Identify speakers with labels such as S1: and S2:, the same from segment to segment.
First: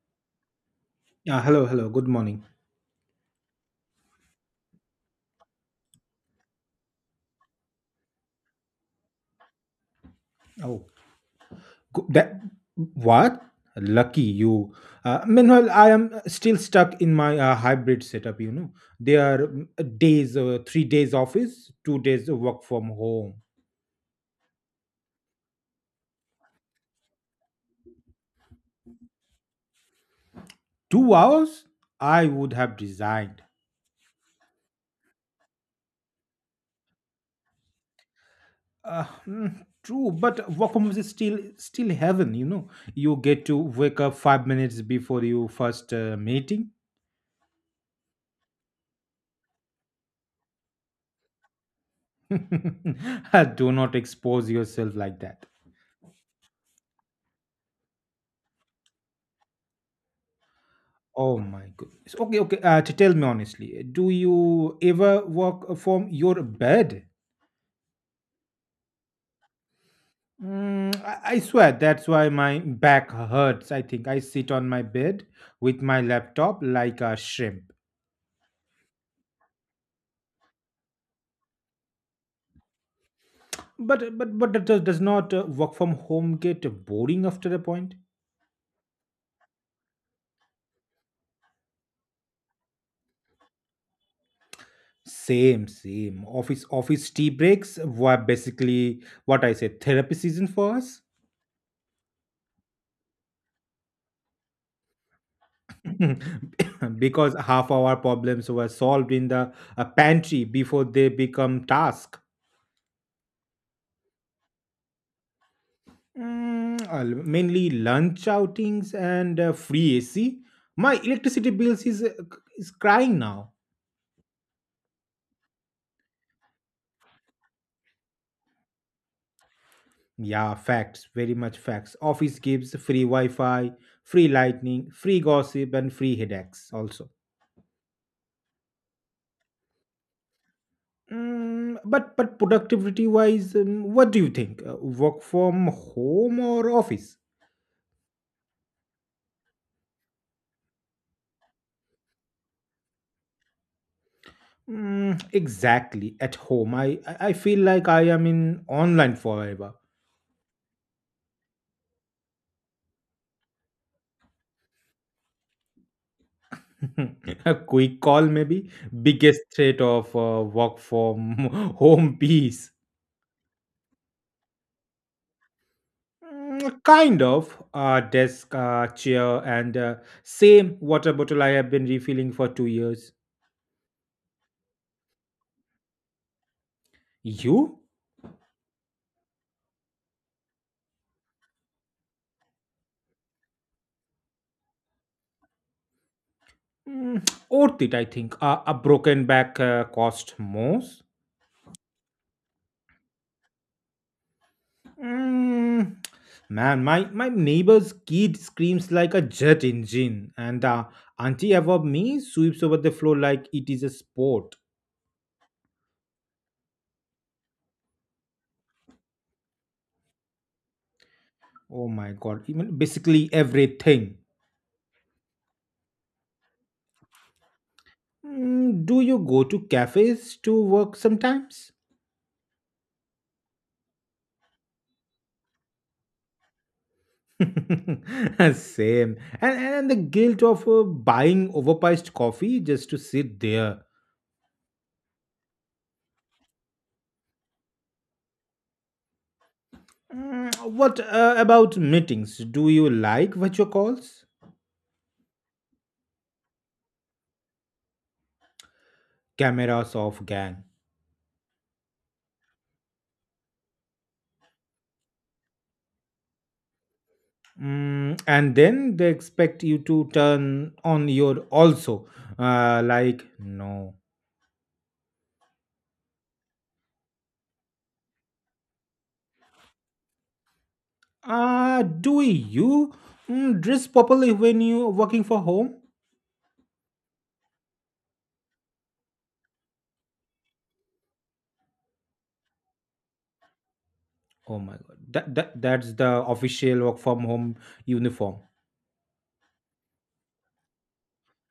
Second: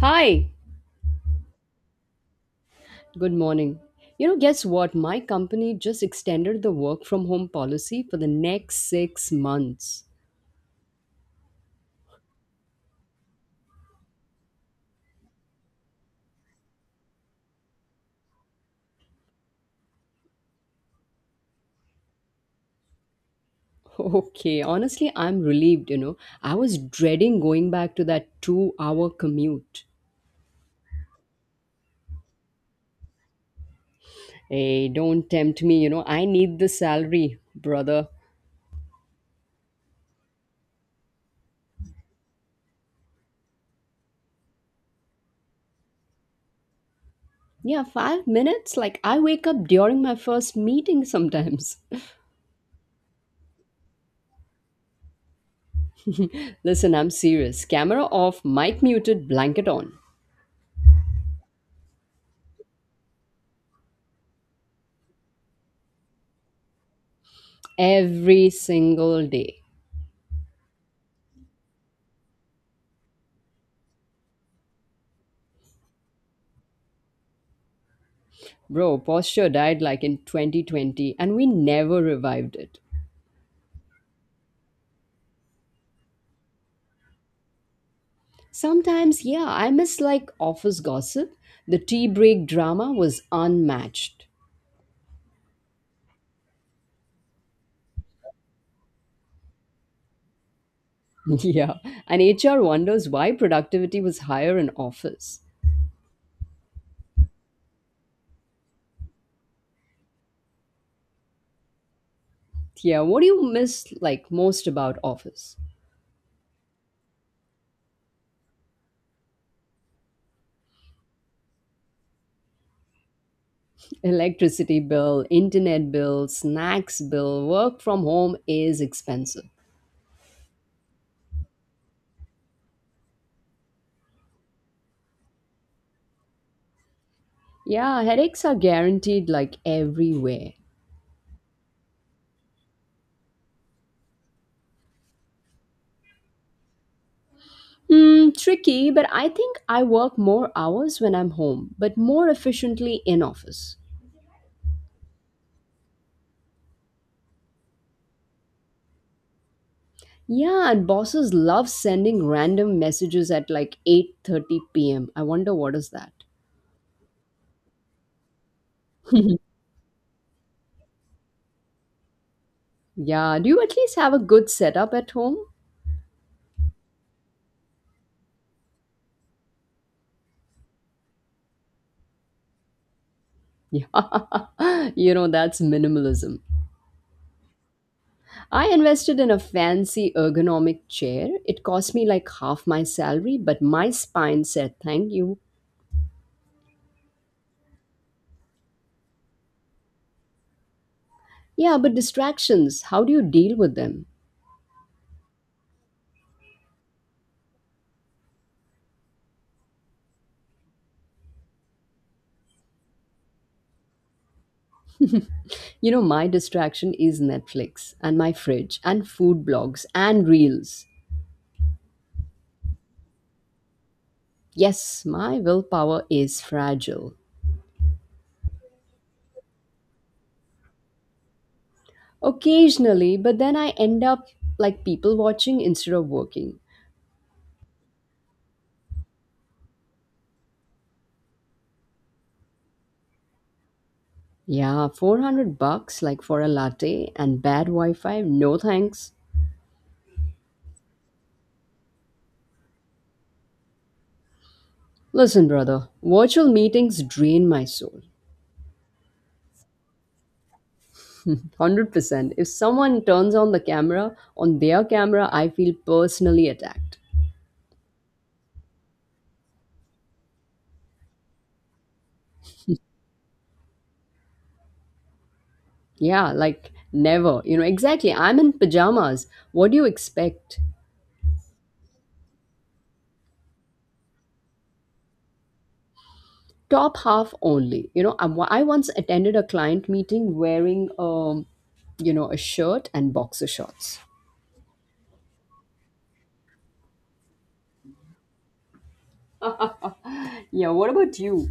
S1: Hi,
S2: Hello, hello. Good morning.
S1: good morning. You know, guess what? My company just extended the work from home policy for the next 6 months.
S2: Oh, that what? Lucky you. Meanwhile, I am still stuck in my hybrid setup. There are days, 3 days office, 2 days work from home.
S1: Okay, honestly, I'm relieved, you know. I was dreading going back to that 2 hour commute.
S2: 2 hours, I would have resigned.
S1: Hey, don't tempt me, you know. I need the salary, brother.
S2: True, but work from home is still heaven. You get to wake up 5 minutes before your first meeting.
S1: Yeah, 5 minutes? Like, I wake up during my first meeting sometimes.
S2: Do not expose yourself like that.
S1: Listen, I'm serious. Camera off, mic muted, blanket on.
S2: Oh my goodness. Okay, okay. To tell me honestly, do you ever work from your bed?
S1: Every single day.
S2: I swear that's why my back hurts. I think I sit on my bed with my laptop like a shrimp.
S1: Bro, posture died like in 2020 and we never revived it.
S2: But that does not work from home get boring after a point?
S1: Sometimes, yeah, I miss like office gossip. The tea break drama was unmatched.
S2: Same, same. Office tea breaks were basically what I said therapy season for us.
S1: Yeah, and HR wonders why productivity was higher in office.
S2: Because half our problems were solved in the pantry before they become task.
S1: Yeah, what do you miss like most about office?
S2: Mainly lunch outings and free AC. My electricity bills is crying now.
S1: Electricity bill, internet bill, snacks bill, work from home is expensive.
S2: Yeah, facts, very much facts. Office gives free Wi-Fi, free lightning, free gossip, and free headaches also.
S1: Yeah, headaches are guaranteed like everywhere.
S2: But productivity wise, what do you think? Work from home or office?
S1: Hmm, tricky, but I think I work more hours when I'm home, but more efficiently in office.
S2: Exactly. At home, I feel like I am in online forever.
S1: Yeah, and bosses love sending random messages at like 8:30 p.m. I wonder what is that.
S2: A quick call, maybe. Biggest threat of work from home peace.
S1: Yeah, do you at least have a good setup at home?
S2: Kind of. Desk, chair, and same water bottle I have been refilling for 2 years.
S1: Yeah, you know, that's minimalism.
S2: You?
S1: I invested in a fancy ergonomic chair. It cost me like half my salary, but my spine said thank you.
S2: Worth it, I think. A broken back cost most.
S1: Yeah, but distractions, how do you deal with them?
S2: Mm, Man, my neighbor's kid screams like a jet engine, and the auntie above me sweeps over the floor like it is a sport.
S1: You know, my distraction is Netflix and my fridge and food blogs and reels.
S2: Oh my god, even basically everything.
S1: Yes, my willpower is fragile.
S2: Do you go to cafes to work sometimes?
S1: Occasionally, but then I end up like people watching instead of working.
S2: Same. And the guilt of buying overpriced coffee just to sit there.
S1: Yeah, $400 like for a latte and bad Wi Fi, no thanks.
S2: What about meetings? Do you like virtual calls?
S1: Listen, brother, virtual meetings drain my soul.
S2: Cameras off, gang.
S1: 100%. If someone turns on the camera, on their camera, I feel personally attacked.
S2: And then they expect you to turn on your also. Like, no.
S1: Yeah, like never. You know, exactly. I'm in pajamas. What do you expect?
S2: Do you dress properly when you working for home?
S1: Top half only. You know, I'm, I once attended a client meeting wearing, a shirt and boxer shorts.
S2: Oh my god, that's the official work from home uniform.
S1: Yeah, what about you?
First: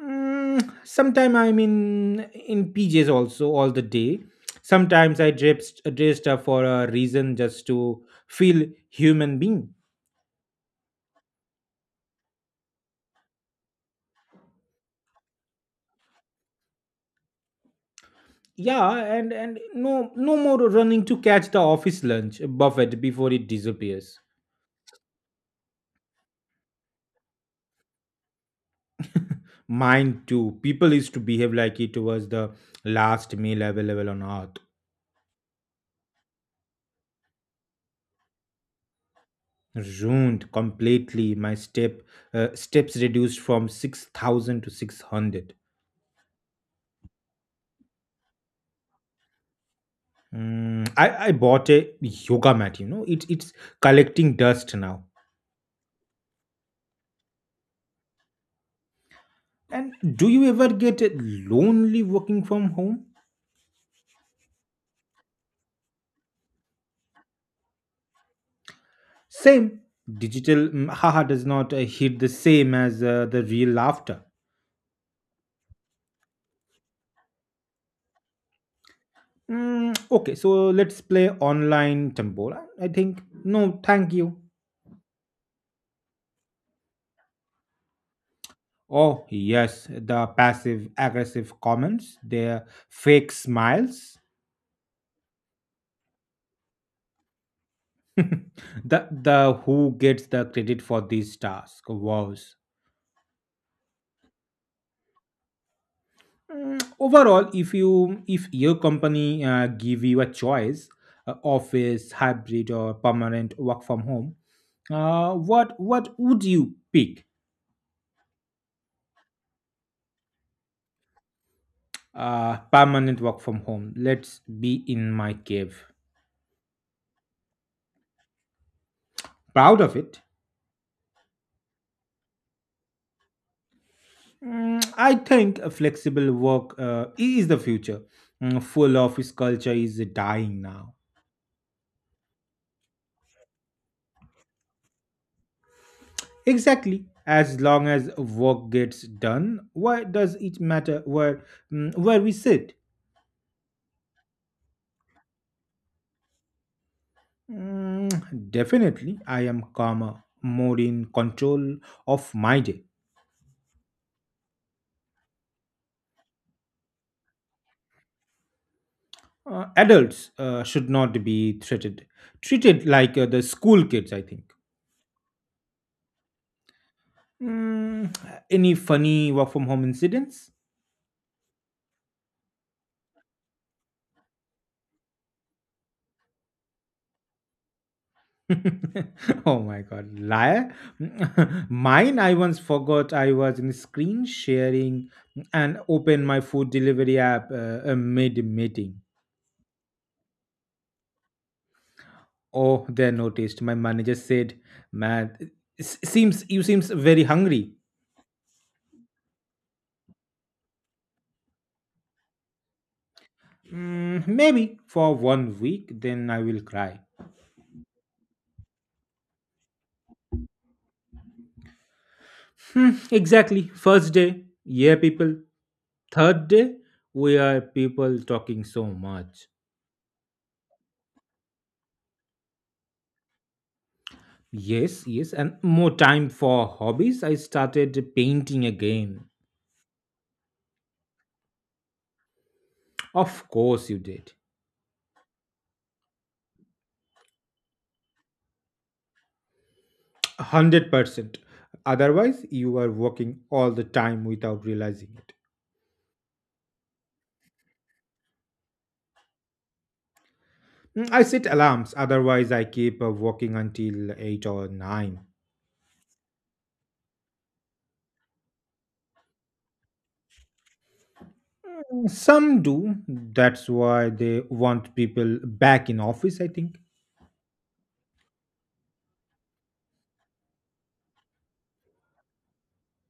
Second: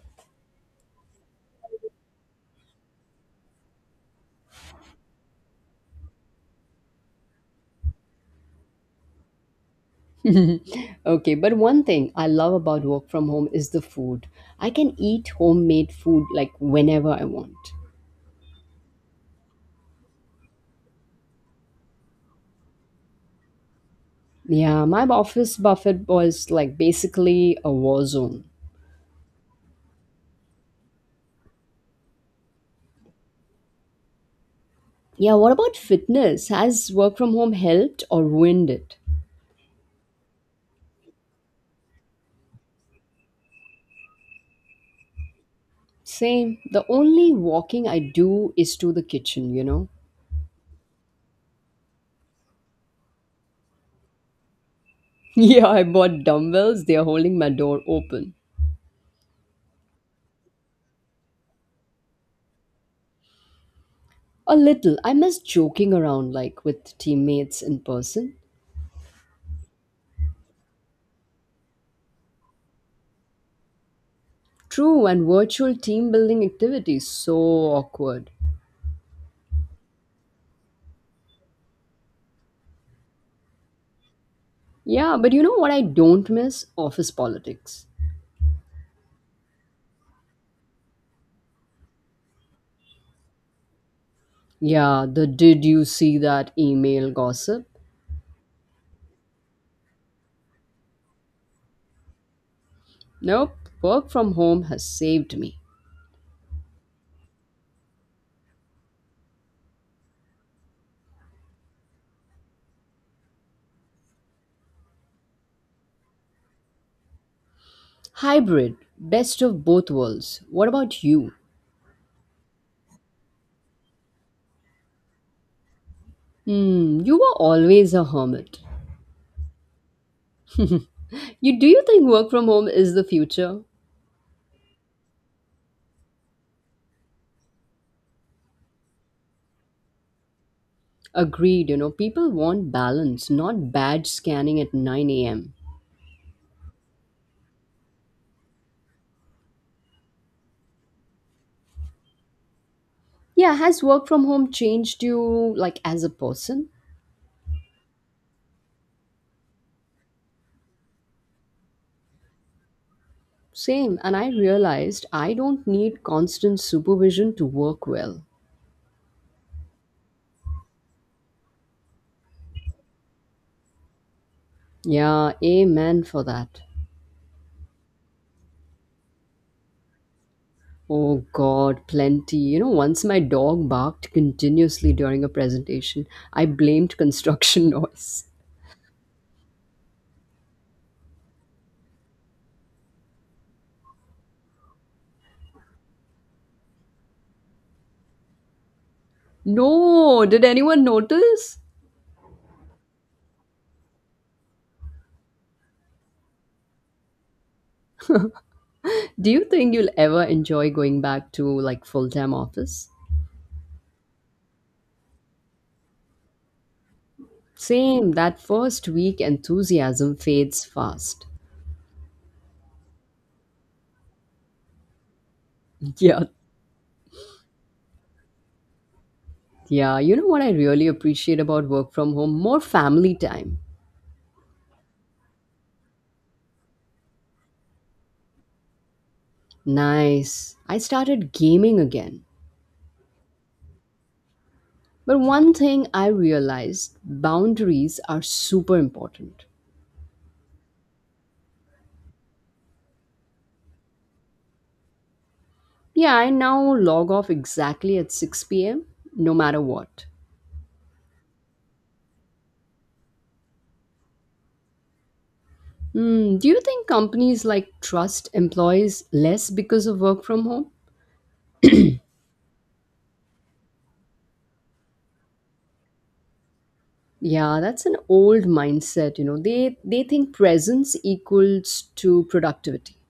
S2: Sometime I'm in PJs also all the day. Sometimes I dressed up for a reason just to feel human being.
S1: Okay, but one thing I love about work from home is the food. I can eat homemade food like whenever I want.
S2: Yeah, and no more running to catch the office lunch buffet before it disappears.
S1: Yeah, my office buffet was like basically a war zone.
S2: Mine too. People used to behave like it was the last meal available on earth.
S1: Yeah, what about fitness? Has work from home helped or ruined it?
S2: Ruined completely. My steps reduced from 6,000 to 600.
S1: Same. The only walking I do is to the kitchen, you know?
S2: I bought a yoga mat. It's collecting dust now.
S1: Yeah, I bought dumbbells. They are holding my door open.
S2: And do you ever get lonely working from home?
S1: A little. I miss joking around like with teammates in person.
S2: Same. Digital haha does not hit the same as the real laughter.
S1: True, and virtual team building activities. So awkward.
S2: Okay, so let's play online tambola. I think no, thank you.
S1: Yeah, but you know what I don't miss? Office politics.
S2: Oh yes, the passive aggressive comments, their fake smiles.
S1: Yeah, the did you see that email gossip?
S2: The who gets the credit for these tasks? Wow.
S1: Nope. Work from home has saved me.
S2: Overall, if you if your company give you a choice, office, hybrid or permanent work from home, what would you pick?
S1: Hybrid. Best of both worlds. What about you?
S2: Permanent work from home, let's be in my cave.
S1: Hmm, you were always a hermit.
S2: Proud of it.
S1: You do you think work from home is the future?
S2: I think a flexible work is the future. Full office culture is dying now.
S1: Agreed, you know, people want balance, not badge scanning at 9 a.m.
S2: Exactly, as long as work gets done, why does it matter where, where we sit.
S1: Yeah, has work from home changed you like as a person?
S2: Definitely, I am calmer, more in control of my day.
S1: Same, and I realized I don't need constant supervision to work well.
S2: Adults should not be treated like the school kids, I think.
S1: Yeah, amen for that.
S2: Mm, any funny work from home incidents?
S1: Oh god, plenty. You know, once my dog barked continuously during a presentation, I blamed construction noise.
S2: Oh my god, liar! Mine, I once forgot I was in screen sharing and opened my food delivery app mid meeting.
S1: No, did anyone notice?
S2: Oh, they noticed. My manager said, "Man, seems very hungry."
S1: Do you think you'll ever enjoy going back to like full-time office?
S2: Maybe for one week, then I will cry.
S1: Same, that first week enthusiasm fades fast.
S2: Hmm, exactly. First day, yeah, people.
S1: Yeah,
S2: Third day, we are people talking so much.
S1: yeah, you know what I really appreciate about work from home? More family time.
S2: Yes, yes, and more time for hobbies. I started painting again.
S1: Nice. I started gaming again.
S2: Of course, you did.
S1: But one thing I realized, boundaries are super important.
S2: 100%. Otherwise, you are working all the time without realizing it.
S1: Yeah, I now log off exactly at 6 p.m. no matter what.
S2: I set alarms, otherwise, I keep working until 8 or 9.
S1: Mm, do you think companies like trust employees less because of work from home?
S2: Some do. That's why they want people back in office, I think.
S1: Yeah, that's an old mindset, you know. They think presence equals to productivity.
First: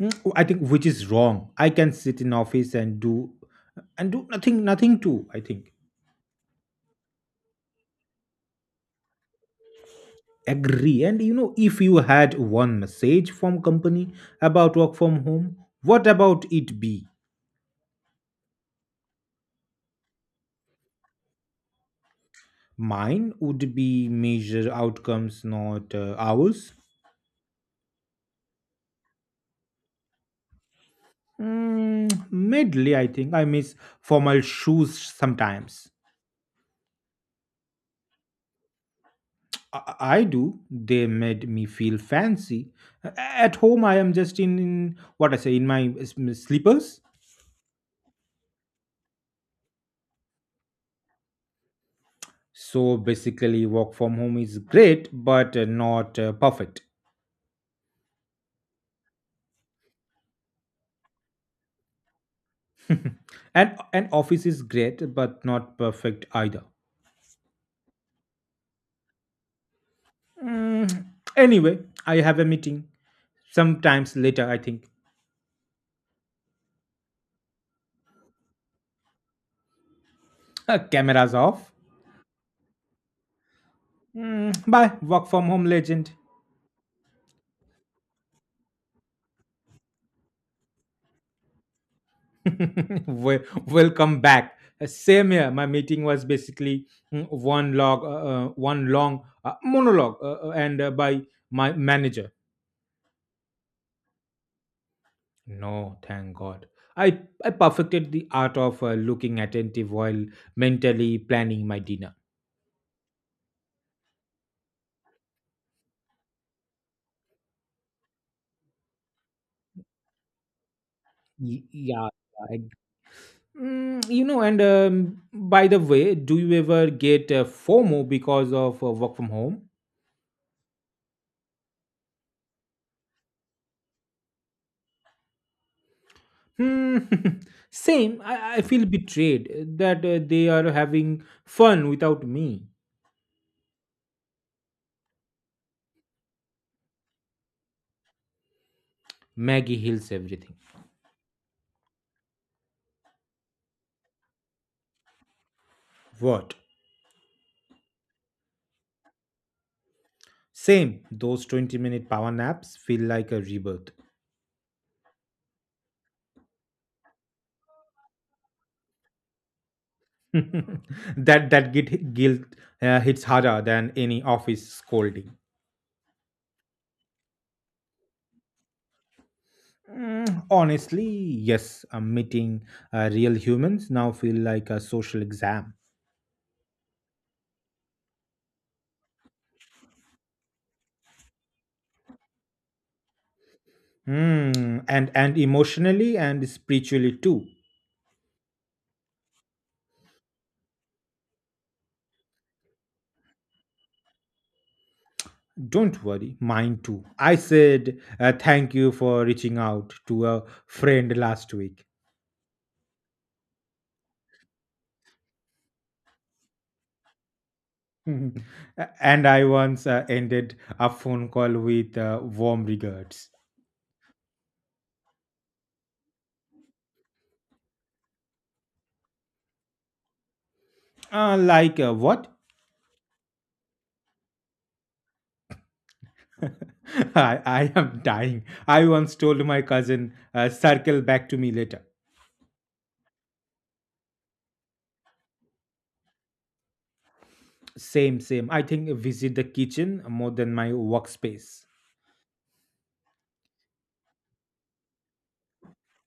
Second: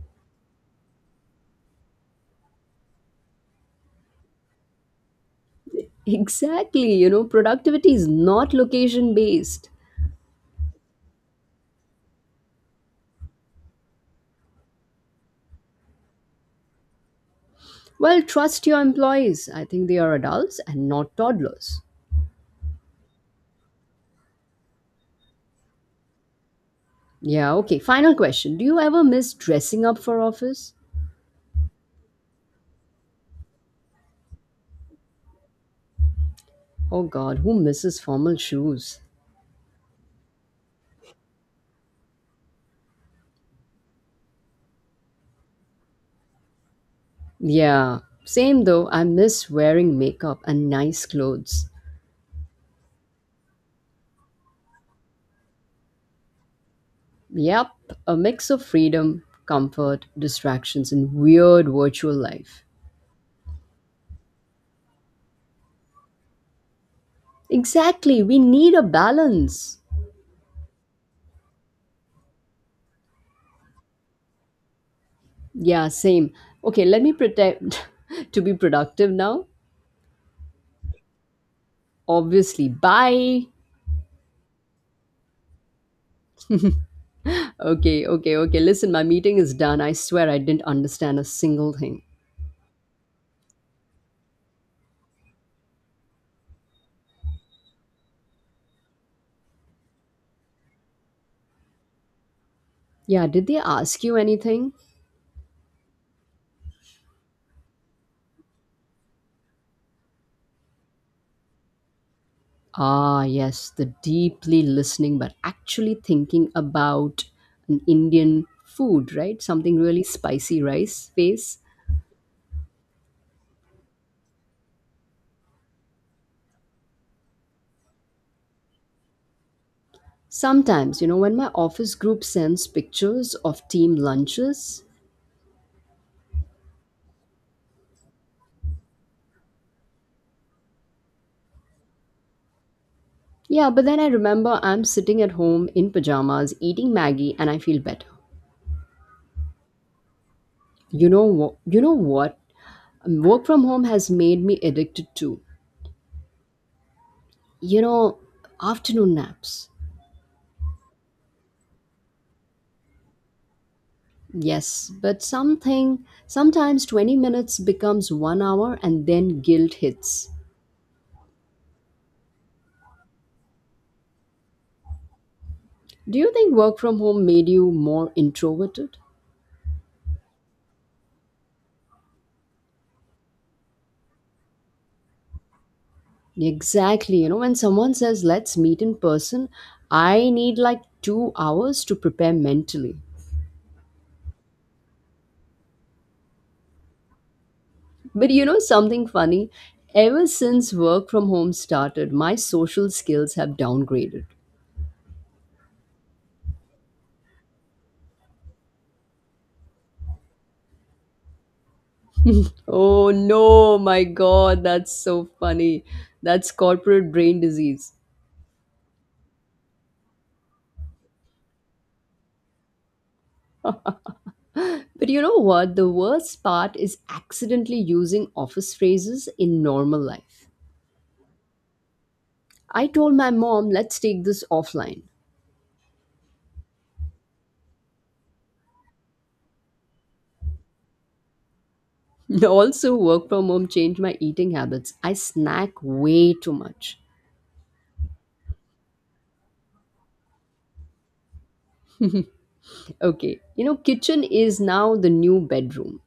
S2: I think which is wrong. I can sit in office and do nothing too, I think.
S1: Exactly, you know, productivity is not location based.
S2: Agree. And you know, if you had one message from company about work from home, what about it be?
S1: Well, trust your employees. I think they are adults and not toddlers.
S2: Mine would be measure outcomes, not hours.
S1: Yeah, okay. Final question. Do you ever miss dressing up for office?
S2: Medley, I think. I miss formal shoes sometimes.
S1: Oh god, who misses formal shoes?
S2: I do. They made me feel fancy. At home, I am just in what I say, in my slippers.
S1: Yeah, same though. I miss wearing makeup and nice clothes.
S2: So basically, work from home is great, but not perfect.
S1: Yep, a mix of freedom, comfort, distractions, and weird virtual life.
S2: And office is great, but not perfect either.
S1: Exactly, we need a balance.
S2: Mm, anyway, I have a meeting sometimes later, I think.
S1: Yeah, same. Okay, let me pretend to be productive now.
S2: Cameras off.
S1: Obviously, bye.
S2: Bye, work from home legend.
S1: Okay, okay, okay. Listen, my meeting is done. I swear I didn't understand a single thing.
S2: Welcome back. Same here. My meeting was basically one long monologue, and by my manager.
S1: Yeah, did they ask you anything?
S2: No, thank God. I perfected the art of looking attentive while mentally planning my dinner.
S1: Ah, yes, the deeply listening but actually thinking about an Indian food, right? Something really spicy rice face.
S2: Yeah, yeah. You know. And by the way, do you ever get FOMO because of work from home?
S1: Sometimes, you know, when my office group sends pictures of team lunches,
S2: Hmm. Same. I feel betrayed that they are having fun without me.
S1: yeah, but then I remember I'm sitting at home in pajamas eating Maggie and I feel better.
S2: Maggie heals everything.
S1: You know what? You know what? Work from home has made me addicted to,
S2: What?
S1: you know, afternoon naps.
S2: Same. Those 20-minute power naps feel like a rebirth.
S1: Yes, but something sometimes 20 minutes becomes 1 hour and then guilt hits.
S2: That guilt hits harder than any office scolding.
S1: Do you think work from home made you more introverted?
S2: Honestly, yes. Meeting Real humans now feel like a social exam.
S1: Exactly. You know, when someone says, let's meet in person, I need like 2 hours to prepare mentally.
S2: Hmm. And emotionally and spiritually too.
S1: But you know, something funny? Ever since work from home started, my social skills have downgraded.
S2: Don't worry, mine too. I said thank you for reaching out to a friend last week.
S1: Oh no, my God, that's so funny. That's corporate brain disease.
S2: And I once ended a phone call with warm regards.
S1: But you know what? The worst part is accidentally using office phrases in normal life.
S2: Like what?
S1: I told my mom, let's take this offline.
S2: I am dying. I once told my cousin, circle back to me later.
S1: Also, work from home changed my eating habits. I snack way too much.
S2: Same, same. I think visit the kitchen more than my workspace.
S1: Okay, you know, kitchen is now the new bedroom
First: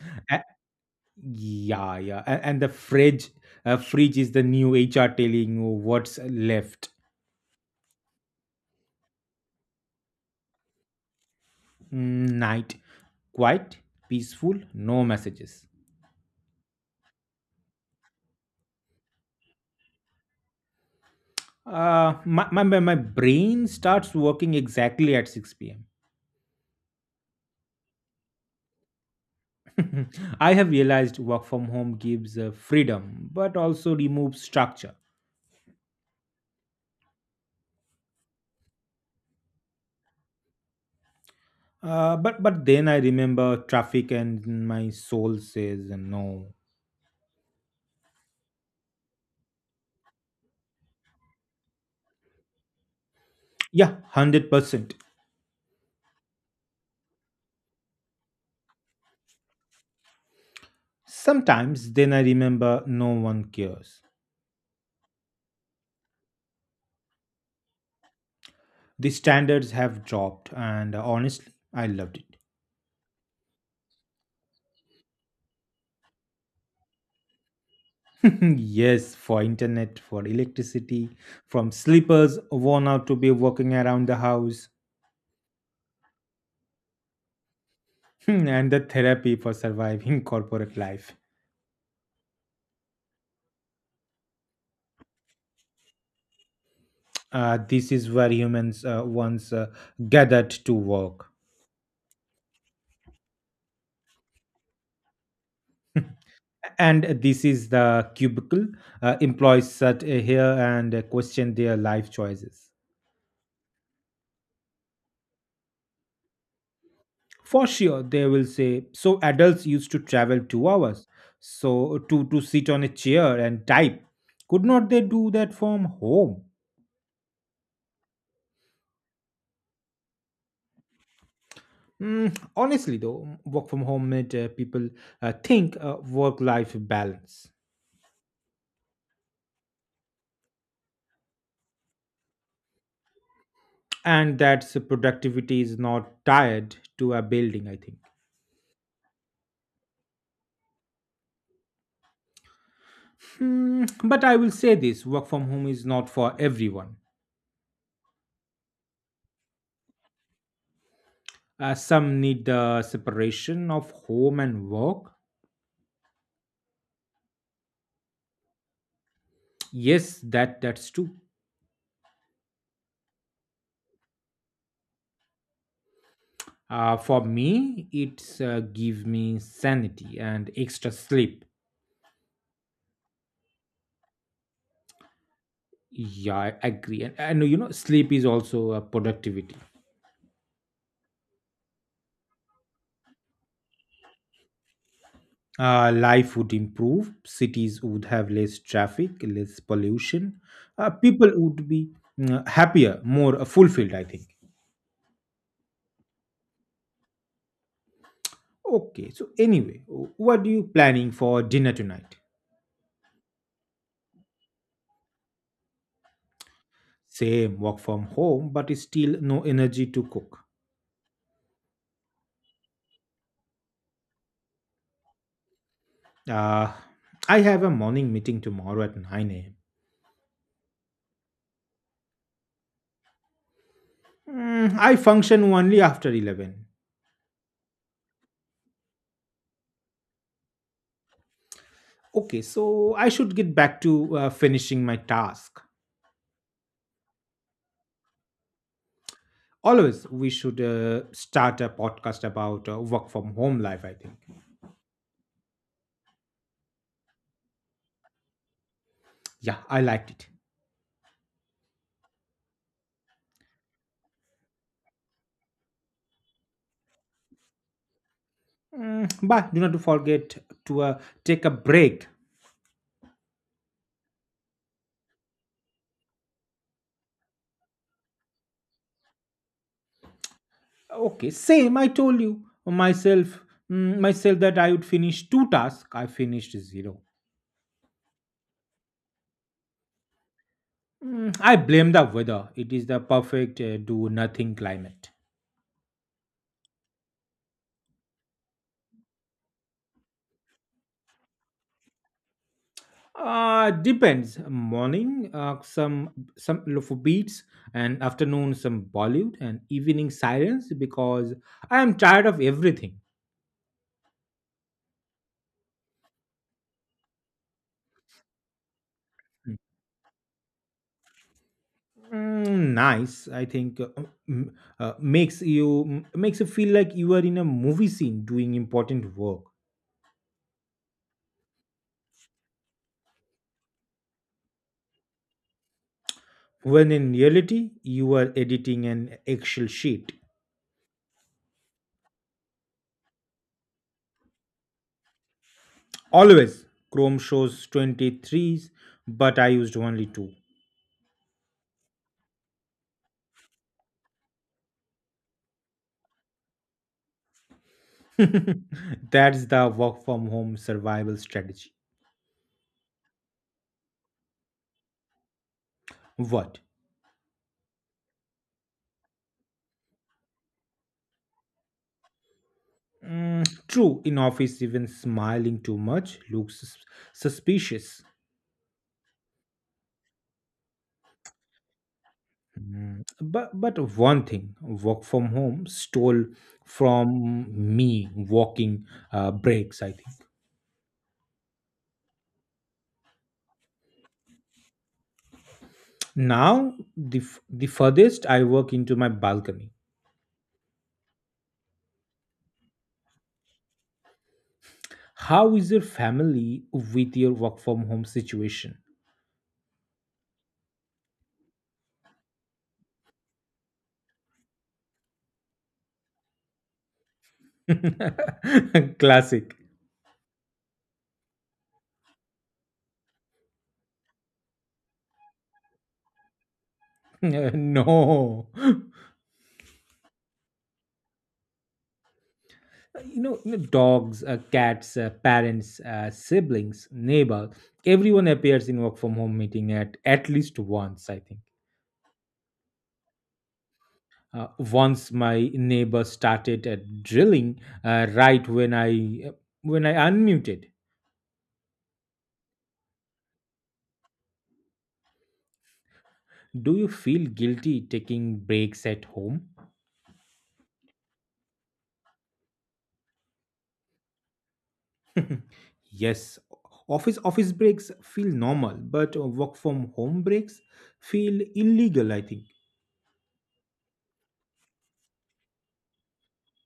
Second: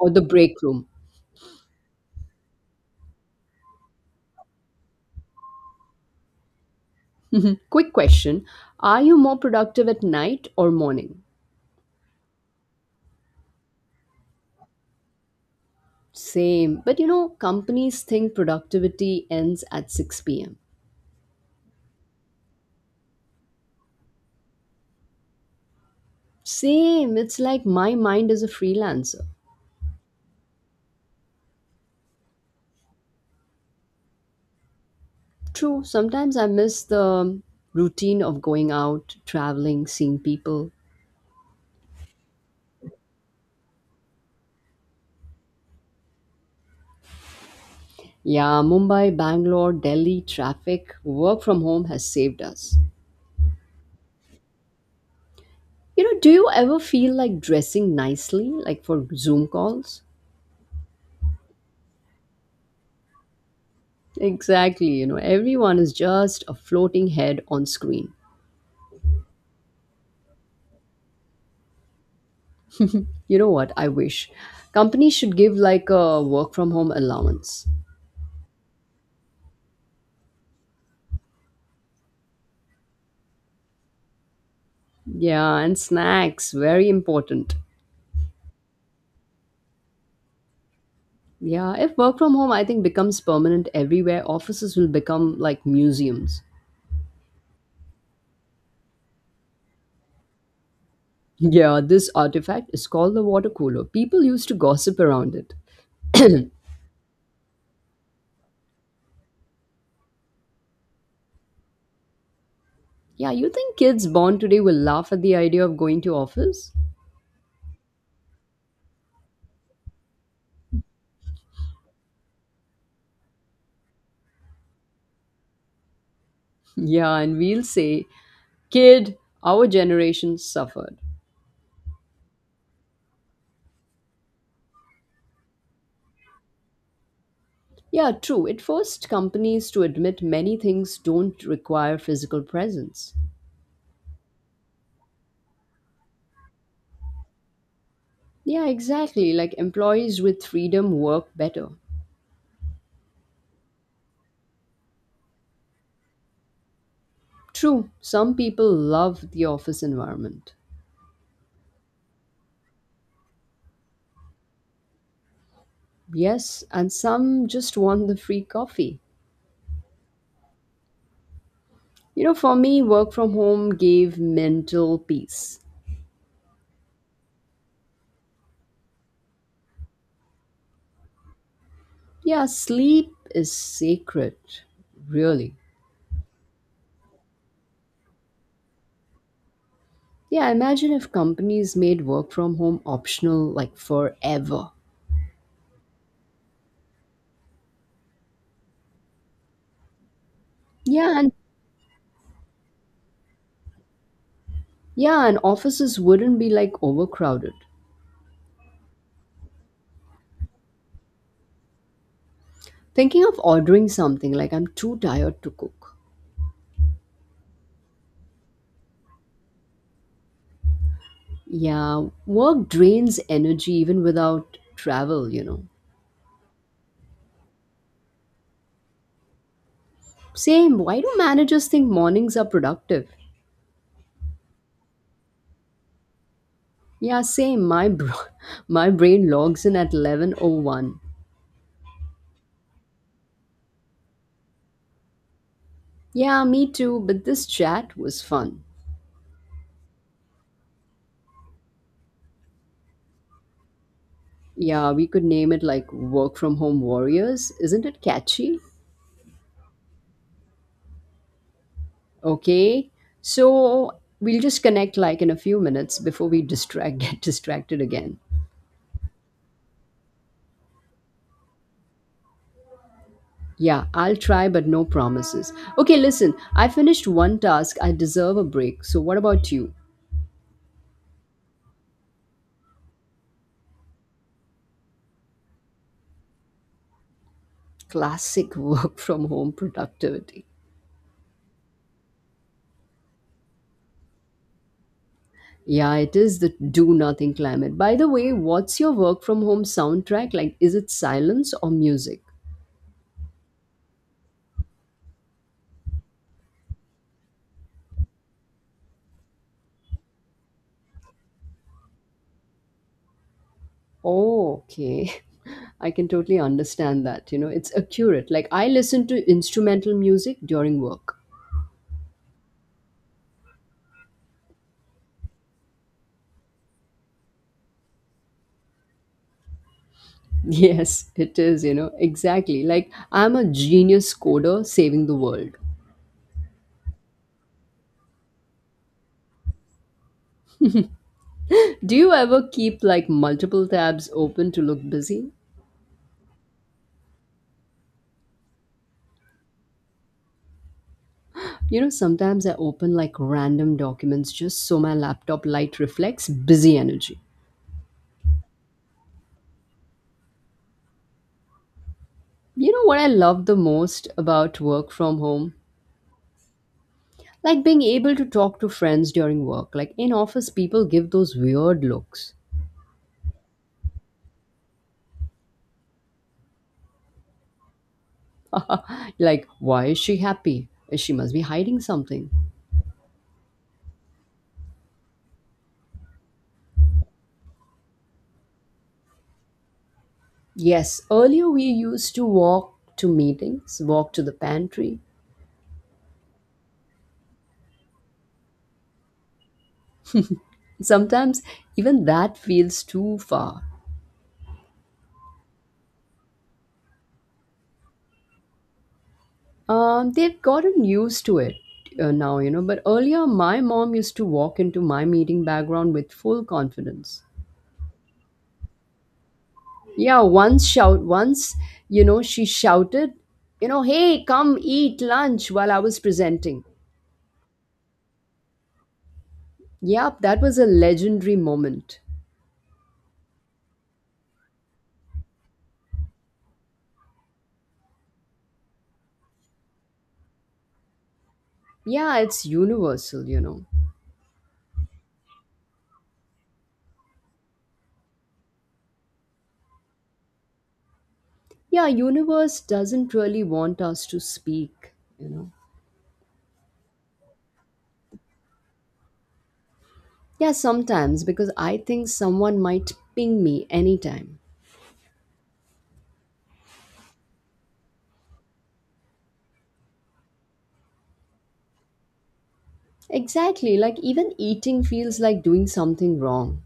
S1: or the
S2: Uh,
S1: break room.
S2: yeah, yeah. And fridge is the new HR telling you what's left.
S1: Quick question. Are you more productive at night or morning?
S2: Night, quiet, peaceful, no messages.
S1: Same. But you know, companies think productivity ends at 6 p.m.
S2: My brain starts working exactly at 6 p.m.
S1: Same. It's like my mind is a freelancer.
S2: I have realized work from home gives freedom but also removes structure.
S1: True, sometimes I miss the routine of going out, traveling, seeing people.
S2: But then I remember traffic and my soul says no.
S1: Yeah, Mumbai, Bangalore, Delhi traffic, work from home has saved us.
S2: Yeah, 100%.
S1: You know, do you ever feel like dressing nicely, like for Zoom calls?
S2: Sometimes then I remember no one cares.
S1: Exactly, you know, everyone is just a floating head on screen.
S2: The standards have dropped and honestly I loved it.
S1: You know what? I wish companies should give like a work from home allowance.
S2: Yes, for internet, for electricity, from sleepers worn out to be walking around the house.
S1: Yeah, and snacks, very important.
S2: And the therapy for surviving corporate life.
S1: Yeah, if work from home, I think becomes permanent everywhere, offices will become like museums.
S2: This is where humans once gathered to work.
S1: Yeah, this artifact is called the water cooler. People used to gossip around it.
S2: And this is the cubicle. Employees sat here and question their life choices.
S1: Yeah, you think kids born today will laugh at the idea of going to office?
S2: For sure, they will say, so adults used to travel 2 hours, so to sit on a chair and type. Could not they do that from home?
S1: Yeah, and we'll say, kid, our generation suffered.
S2: Honestly, though, work from home made people think work life balance.
S1: Yeah, true. It forced companies to admit many things don't require physical presence.
S2: And that productivity is not tied to a building, I think.
S1: Yeah, exactly. Like employees with freedom work better.
S2: Hmm, but I will say this work from home is not for everyone.
S1: True, some people love the office environment.
S2: Some need the separation of home and work.
S1: Yes, and some just want the free coffee.
S2: Yes, that's true.
S1: You know, for me, work from home gave mental peace.
S2: For me, it's give me sanity and extra sleep.
S1: Yeah, sleep is sacred, really.
S2: Yeah, I agree. And you know, sleep is also a productivity.
S1: Yeah, imagine if companies made work from home optional like forever.
S2: Life would improve, cities would have less traffic, less pollution,
S1: Yeah,
S2: people
S1: and
S2: would be happier, more fulfilled, I think.
S1: yeah, and offices wouldn't be like overcrowded.
S2: Okay, so anyway, what are you planning for dinner tonight?
S1: Thinking of ordering something like I'm too tired to cook.
S2: Same, work from home but still no energy to cook.
S1: Yeah, work drains energy even without travel, you know.
S2: Uh, i have a morning meeting tomorrow at 9 a.m.
S1: Same, why do managers think mornings are productive?
S2: I function only after 11.
S1: Yeah, same. My br- my brain logs in at 11:01.
S2: Okay, so I should get back to finishing my task.
S1: Yeah, me too, but this chat was fun.
S2: Always, we should start a podcast about work from home life, I think.
S1: Yeah, we could name it like work from home warriors. Isn't it catchy?
S2: Yeah, I liked it.
S1: Okay. So, we'll just connect like in a few minutes before we distract get distracted again.
S2: But do not to forget to take a break.
S1: Yeah, I'll try but no promises. Okay, listen. I finished one task. I deserve a break. So, what about you?
S2: Okay, same, I told you myself that I would finish two tasks, I finished zero.
S1: Classic work from home productivity.
S2: I blame the weather, it is the perfect do nothing climate.
S1: Yeah, it is the do nothing climate. By the way, what's your work from home soundtrack? Like, is it silence or music?
S2: Depends. Morning, some for beats, and afternoon some Bollywood, and evening silence because I am tired of everything.
S1: Oh, okay. I can totally understand that. You know, it's accurate. Like, I listen to instrumental music during work.
S2: Nice, I think. Mm, makes you feel like you are in a movie scene doing important work,
S1: Yes, it is, you know, exactly. Like, I'm a genius coder saving the world.
S2: when in reality you are editing an Excel sheet.
S1: Do you ever keep like multiple tabs open to look busy?
S2: Always, Chrome shows 20 threes, but I used only two.
S1: You know, sometimes I open like random documents just so my laptop light reflects busy energy.
S2: That's the work from home survival strategy.
S1: You know what I love the most about work from home?
S2: What?
S1: Like being able to talk to friends during work. Like in office, people give those weird looks.
S2: True, in office, even smiling too much looks suspicious.
S1: Like, why is she happy? She must be hiding something.
S2: But one thing, work from home stole from me walking breaks, I think.
S1: Yes, earlier we used to walk to meetings, walk to the pantry.
S2: Now the furthest I work into my balcony.
S1: Sometimes even that feels too far.
S2: How is your family with your work from home situation?
S1: They've gotten used to it now, you know, but earlier my mom used to walk into my meeting background with full confidence.
S2: Classic.
S1: Yeah, once shout once, you know, she shouted, you know, hey, come eat lunch while I was presenting.
S2: No,
S1: Yep, that was a legendary moment.
S2: dogs, cats, parents, siblings, neighbor, everyone appears in work from home meeting at least once, I think.
S1: Yeah, it's universal, you know.
S2: Once my neighbor started drilling right when I unmuted.
S1: Yeah, universe doesn't really want us to speak, you know.
S2: Do you feel guilty taking breaks at home?
S1: Yeah, sometimes because I think someone might ping me anytime.
S2: Yes. Office breaks feel normal, but work from home breaks feel illegal, I think.
S1: Exactly, like even eating feels like doing something wrong.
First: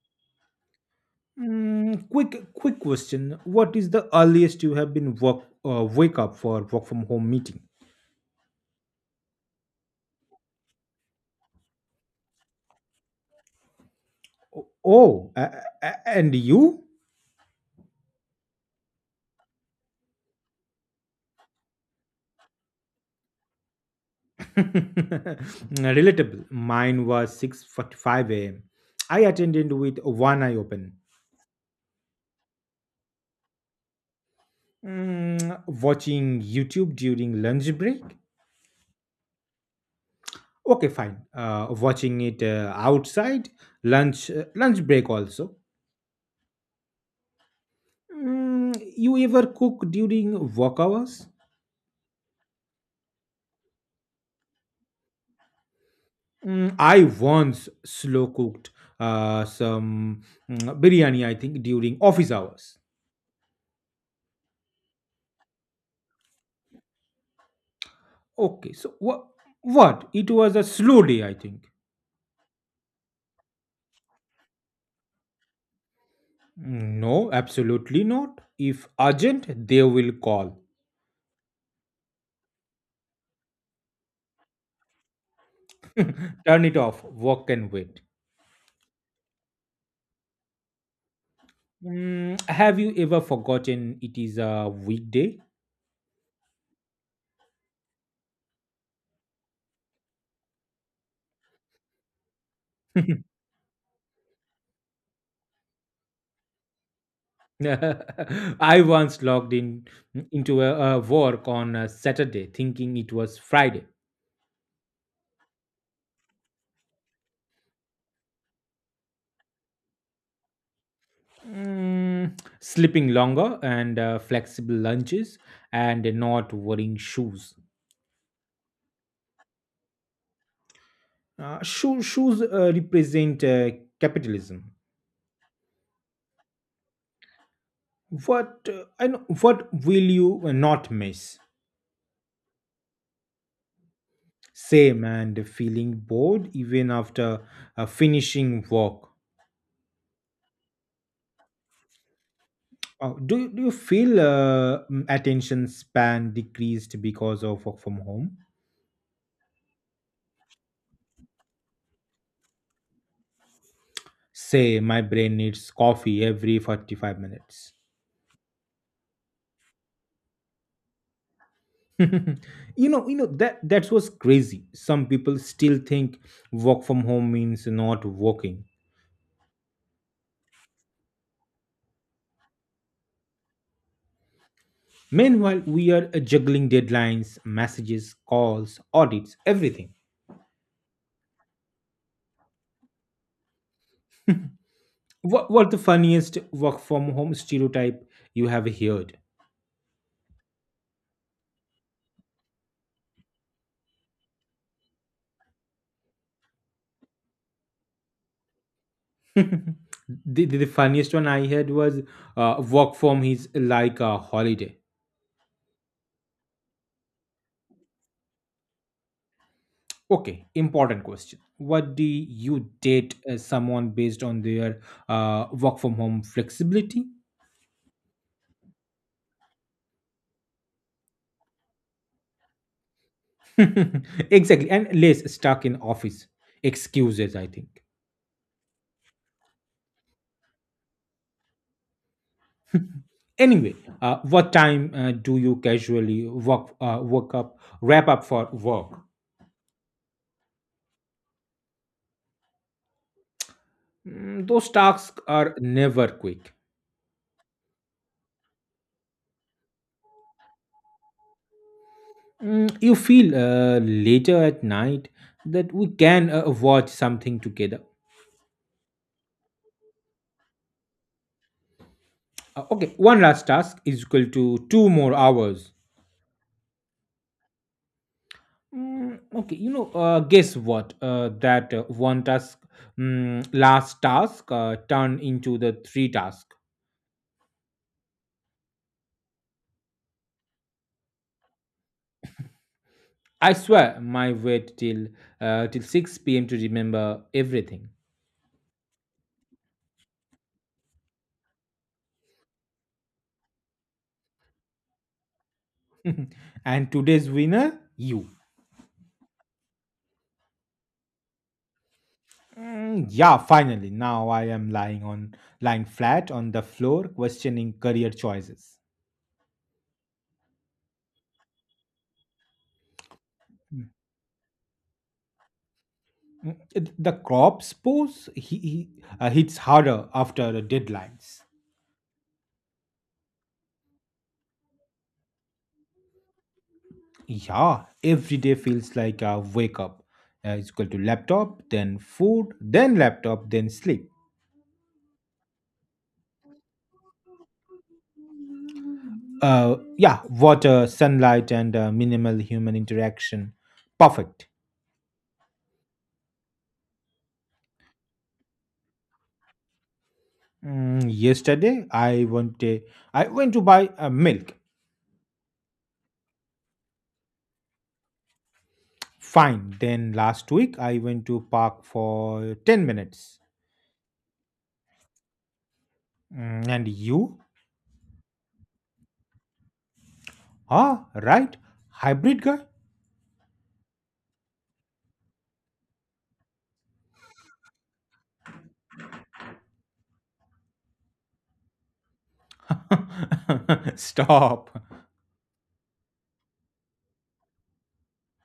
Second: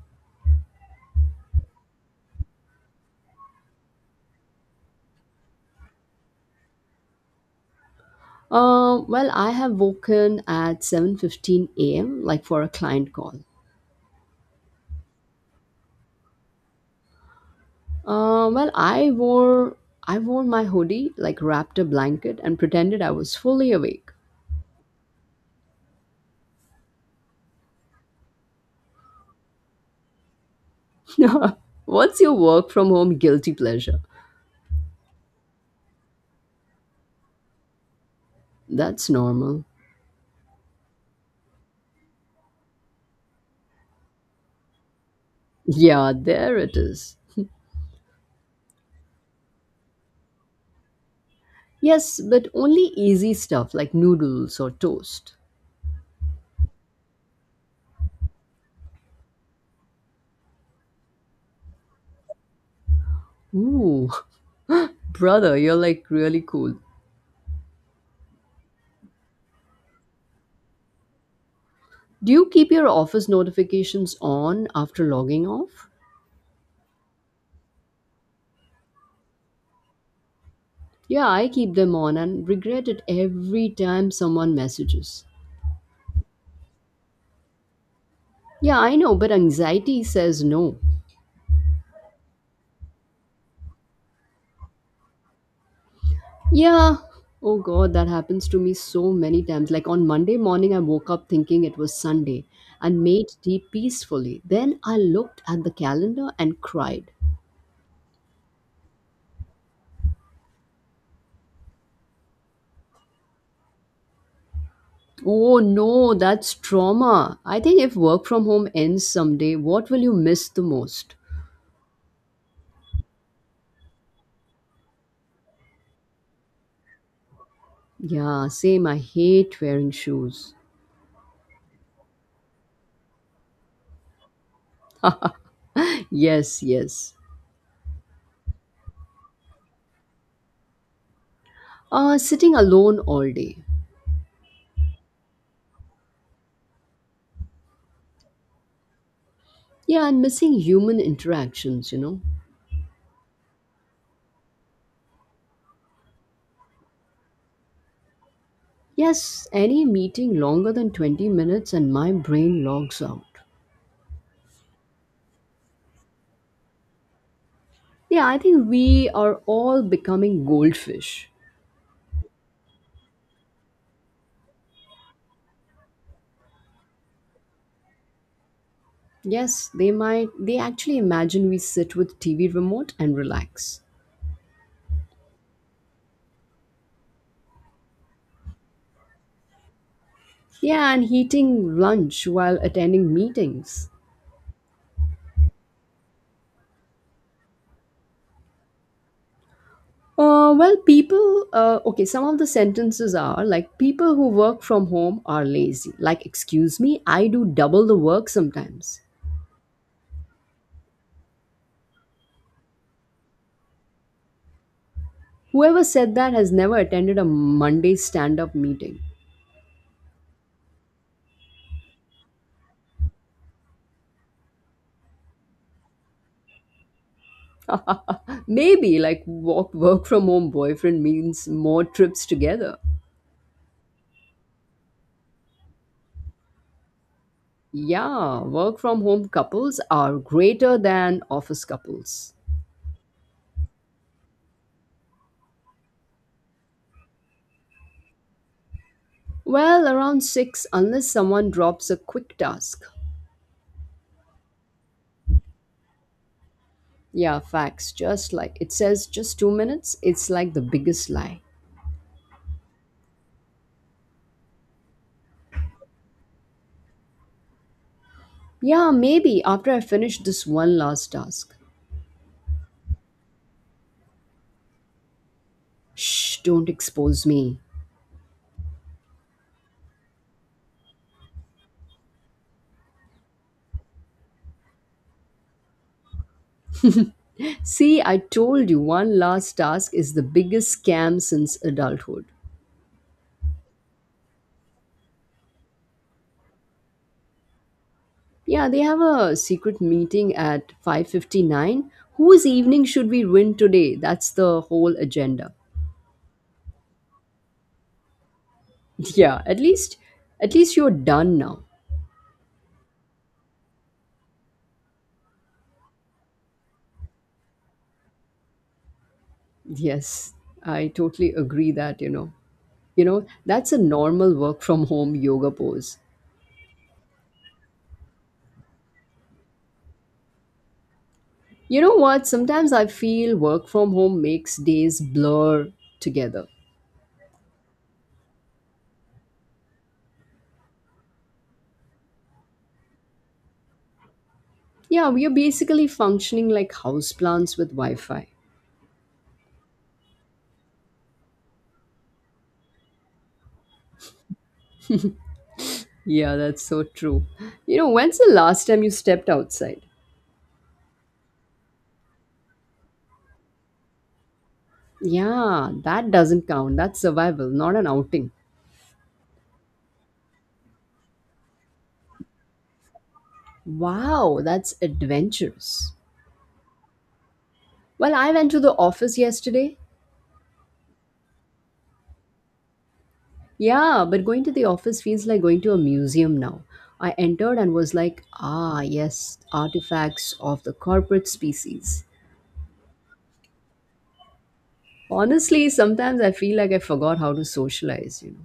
S2: Quick question. What is the earliest you have been work wake up for work from home meeting?
S1: Well, I have woken at 7:15 a.m. like for a client call.
S2: Oh, and you?
S1: Well, I wore my hoodie, like wrapped a blanket, and pretended I was fully awake.
S2: Relatable. Mine was 6:45 a.m. I attended with one eye open.
S1: What's your work from home guilty pleasure?
S2: Watching YouTube during lunch break.
S1: That's normal.
S2: Okay, fine. Watching it outside lunch break also.
S1: Yeah, there it is.
S2: You ever cook during work hours?
S1: Yes, but only easy stuff like noodles or toast.
S2: I once slow cooked some biryani, I think, during office hours.
S1: Ooh, brother, you're like really cool.
S2: Okay, so what? What? It was a slow day, I think.
S1: Do you keep your office notifications on after logging off?
S2: No, absolutely not. If urgent, they will call.
S1: Yeah, I keep them on and regret it every time someone messages.
S2: Turn it off. Work can wait.
S1: Yeah, I know, but anxiety says no.
S2: Have you ever forgotten it is a weekday?
S1: Yeah. Oh god, that happens to me so many times. Like on Monday morning, I woke up thinking it was Sunday and made tea peacefully. Then I looked at the calendar and cried.
S2: I once logged in, into a work on a Saturday, thinking it was Friday.
S1: Oh no, that's trauma. I think if work from home ends someday, what will you miss the most?
S2: Sleeping longer and flexible lunches and not wearing shoes.
S1: Yeah, same. I hate wearing shoes.
S2: Shoes represent capitalism.
S1: Yes, yes.
S2: What I know, what will you not miss?
S1: Sitting alone all day.
S2: Same, and feeling bored even after finishing work.
S1: Yeah, and missing human interactions.
S2: Do you feel attention span decreased because of work from home?
S1: Yes, any meeting longer than 20 minutes and my brain logs out.
S2: Say, my brain needs coffee every 45 minutes.
S1: Yeah, I think we are all becoming goldfish.
S2: You know that was crazy. Some people still think work from home means not working,
S1: Yes, they actually imagine we sit with TV remote and relax.
S2: meanwhile we are juggling deadlines, messages, calls, audits, everything.
S1: Yeah, and eating lunch while attending meetings.
S2: What the funniest work from home stereotype you have heard?
S1: Well, people, okay, some of the sentences are like people who work from home are lazy. Like, excuse me, I do double the work sometimes.
S2: the, the funniest one I heard was work from is like a holiday.
S1: Whoever said that has never attended a Monday stand up meeting.
S2: Okay, important question. What do you date someone based on their work from home flexibility?
S1: Maybe like work from home boyfriend means more trips together.
S2: Exactly, and less stuck in office excuses, I think.
S1: Yeah, work from home couples are greater than office couples.
S2: Anyway, what time do you casually work work up wrap up for work?
S1: Well, around 6 unless someone drops a quick task.
S2: Those tasks are never quick.
S1: Yeah, facts, just like it says just 2 minutes, it's like the biggest lie.
S2: You feel later at night that we can watch something together?
S1: Yeah, maybe after I finish this one last task.
S2: Okay, one last task is equal to two more hours.
S1: Shh, don't expose me.
S2: Okay, you know, guess what? That one task, last task, turned into the three task.
S1: See, I told you one last task is the biggest scam since adulthood.
S2: I swear, my wait till till six p.m. to remember everything.
S1: Yeah, they have a secret meeting at 5:59. Whose evening should we ruin today? That's the whole agenda.
S2: And today's winner, you.
S1: Yeah, at least you're done now.
S2: Yeah, finally, now I am lying flat on the floor, questioning career choices.
S1: Yes, I totally agree that. You know, that's a normal work from home yoga pose.
S2: The crop pose hits harder after the deadlines.
S1: You know what? Sometimes I feel work from home makes days blur together.
S2: Yeah, every day feels like a wake up. It's equal to laptop, then food, then laptop, then sleep.
S1: Yeah, we are basically functioning like houseplants with Wi-Fi.
S2: Yeah, water, sunlight, and minimal human interaction. Perfect.
S1: Yeah, that's so true. You know, when's the last time you stepped outside?
S2: Yesterday, I went to buy milk.
S1: Yeah, that doesn't count. That's survival, not an outing.
S2: Fine. Then last week, I went to park for 10 minutes.
S1: Wow, that's adventurous.
S2: And you?
S1: Well, I went to the office yesterday.
S2: Ah, right. Hybrid guy.
S1: Yeah, but going to the office feels like going to a museum now. I entered and was like, ah, yes, artifacts of the corporate species.
S2: Stop.
S1: Honestly, sometimes I feel like I forgot how to socialize.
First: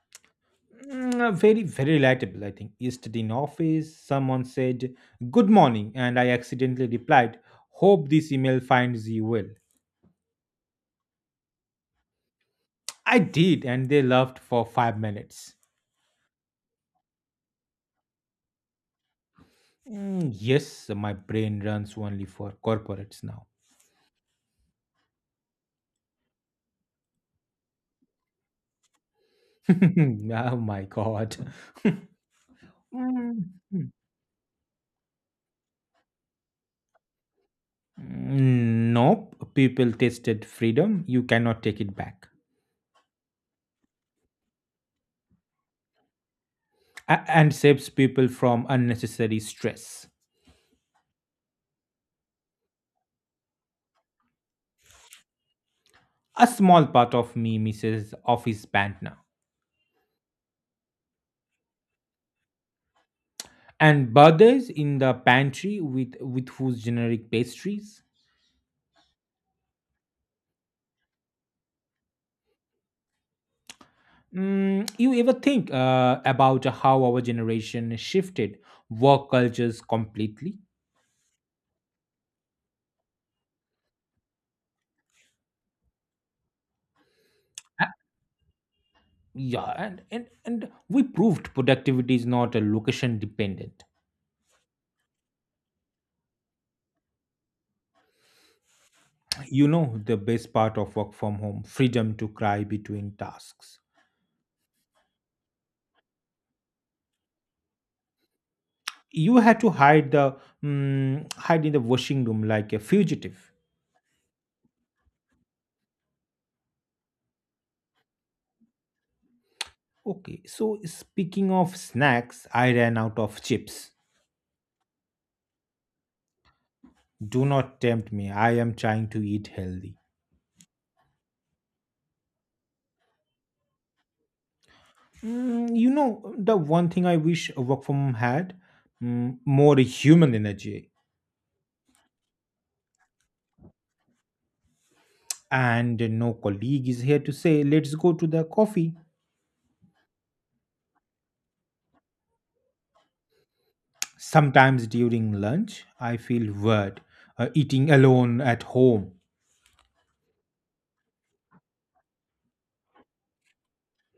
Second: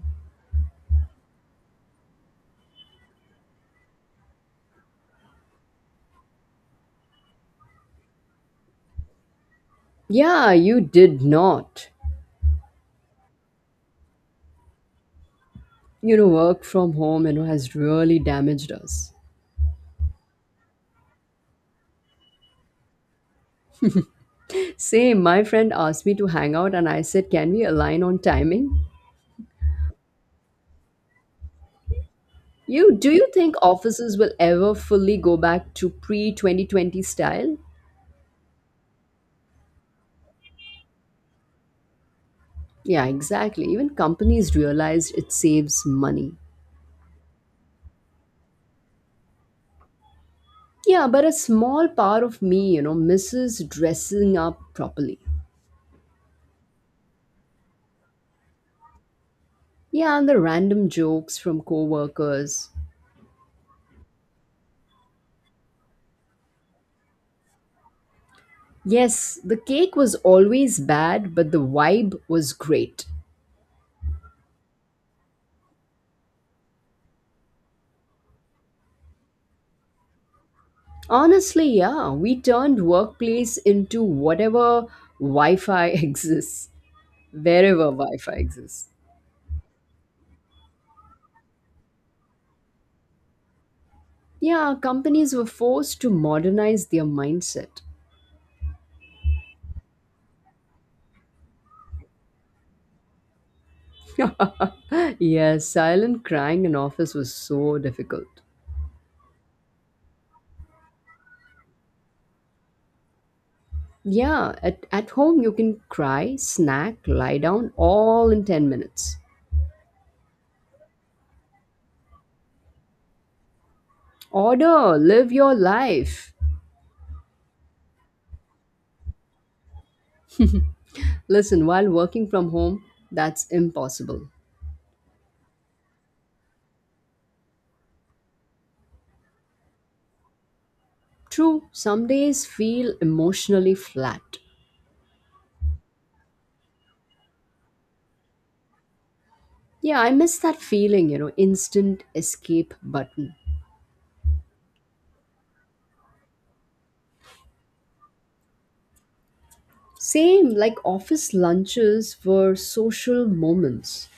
S2: Very, very relatable, I think. Yesterday in office, someone said, "Good morning," and I accidentally replied, "Hope this email finds you well."
S1: Yeah, you did not.
S2: I did, and they laughed for 5 minutes.
S1: You know, work from home has really damaged us.
S2: Yes, my brain runs only for corporates now.
S1: Same, my friend asked me to hang out and I said, "Can we align on timing?"
S2: Oh my god.
S1: You do you
S2: Mm,
S1: think
S2: mm,
S1: offices will ever fully go back to pre-2020 style?
S2: Nope, people tested freedom. You cannot take it back.
S1: Yeah, exactly. Even companies realized it saves money.
S2: And saves people from unnecessary stress.
S1: Yeah, but a small part of me misses dressing up properly.
S2: A small part of me misses office band now.
S1: Yeah, and the random jokes from coworkers.
S2: And birthdays in the pantry with whose generic pastries.
S1: Yes, the cake was always bad, but the vibe was great.
S2: You ever think about how our generation shifted work cultures completely?
S1: Honestly, yeah, we turned workplace into whatever Wi Fi exists,
S2: Uh,
S1: wherever Wi Fi exists.
S2: yeah, and we proved productivity is not a location dependent.
S1: Yeah, companies were forced to modernize their mindset.
S2: You know the best part of work from home? Freedom to cry between tasks.
S1: Yes, silent crying in office was so difficult.
S2: You had to hide the, hide in the washing room like a fugitive.
S1: Yeah, at home you can cry, snack, lie down all in 10 minutes.
S2: Okay, so speaking of snacks, I ran out of chips.
S1: Order, live your life.
S2: Do not tempt me. I am trying to eat healthy.
S1: Listen, while working from home, that's impossible.
S2: You know, the one thing I wish work from home had, more human energy.
S1: True, some days feel emotionally flat.
S2: And no colleague is here to say, let's go to the coffee.
S1: Yeah, I miss that feeling, instant escape button.
S2: Sometimes during lunch, I feel weird eating alone at home.
S1: Same, like office lunches were social moments.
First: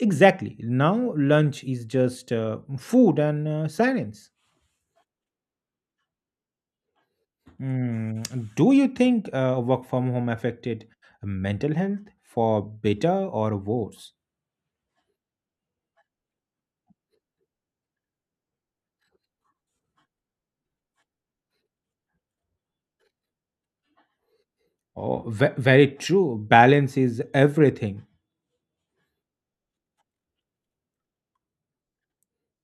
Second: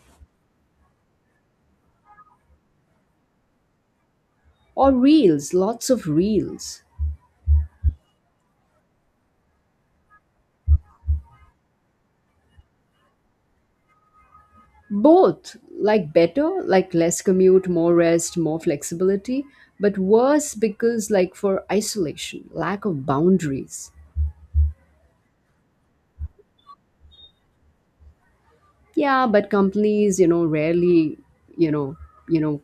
S2: Exactly. Now, lunch is just food and silence.
S1: Or reels, lots of reels.
S2: Do you think work from home affected mental health for better or worse?
S1: Both, like better, like less commute, more rest, more flexibility, but worse because, like, for isolation, lack of boundaries.
S2: Oh, very true. Balance is everything.
S1: Yeah, but companies, rarely, you know, you know,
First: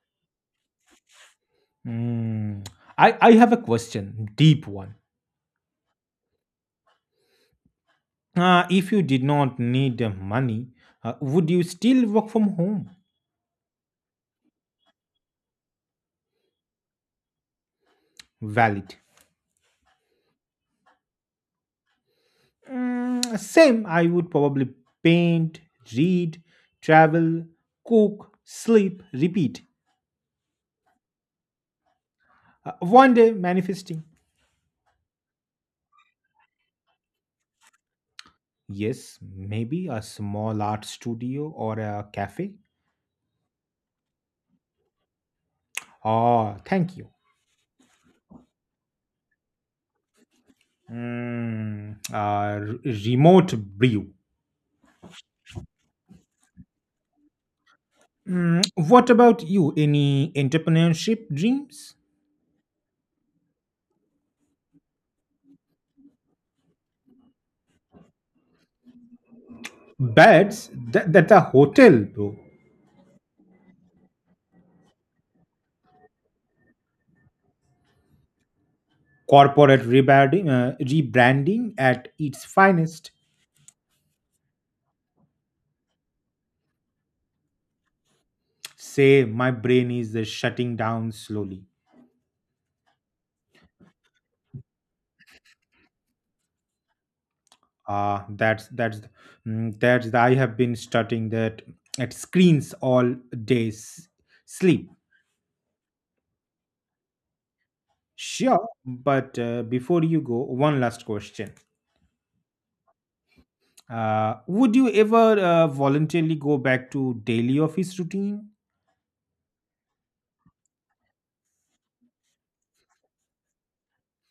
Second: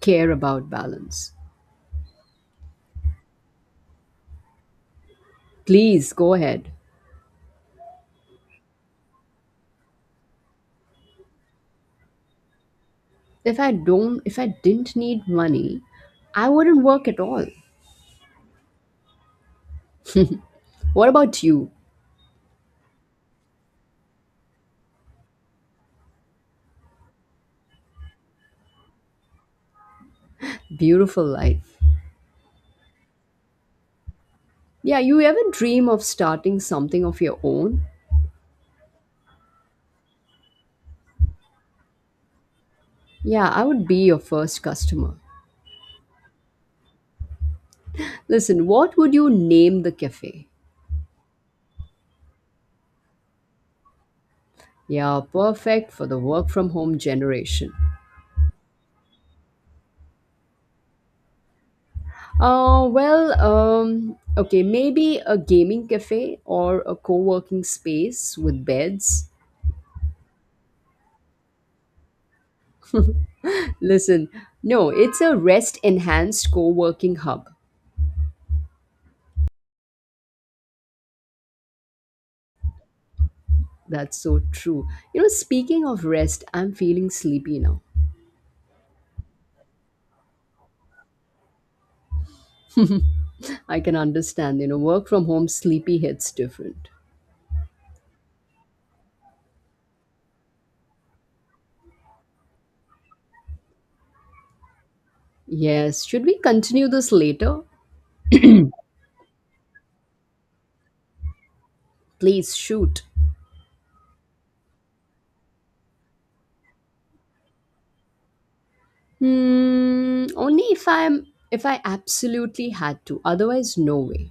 S1: care about balance.
S2: Mm. I have a question, deep one.
S1: Please go ahead.
S2: If you did not need money, would you still work from home?
S1: If I didn't need money, I wouldn't work at all.
S2: Valid.
S1: What about you?
S2: Same, I would probably paint, read, travel, cook, sleep, repeat.
S1: Beautiful life.
S2: One day manifesting.
S1: Yeah, you ever dream of starting something of your own?
S2: Yes, maybe a small art studio or a cafe.
S1: Yeah, I would be your first customer.
S2: Oh, thank you.
S1: Listen, what would you name the cafe?
S2: Mm, uh, r- remote brew.
S1: Yeah, perfect for the work from home generation.
S2: What about you? Any entrepreneurship dreams?
S1: Well, okay, maybe a gaming cafe or a co working space with beds.
S2: Beds? That's a hotel, bro.
S1: Listen, no, it's a rest enhanced co working hub.
S2: Corporate rebranding, rebranding at its finest.
S1: That's so true. You know, speaking of rest, I'm feeling sleepy now.
S2: Say, my brain is shutting down slowly.
S1: I can understand, work from home sleepy hits different.
S2: Ah, that's the, I have been studying that at screens all days. Sleep,
S1: Yes, should we continue this later?
S2: sure, but before you go, one last question.
S1: Please shoot.
S2: Would you ever voluntarily go back to daily office routine?
S1: Hmm, only if I absolutely had to. Otherwise, no way.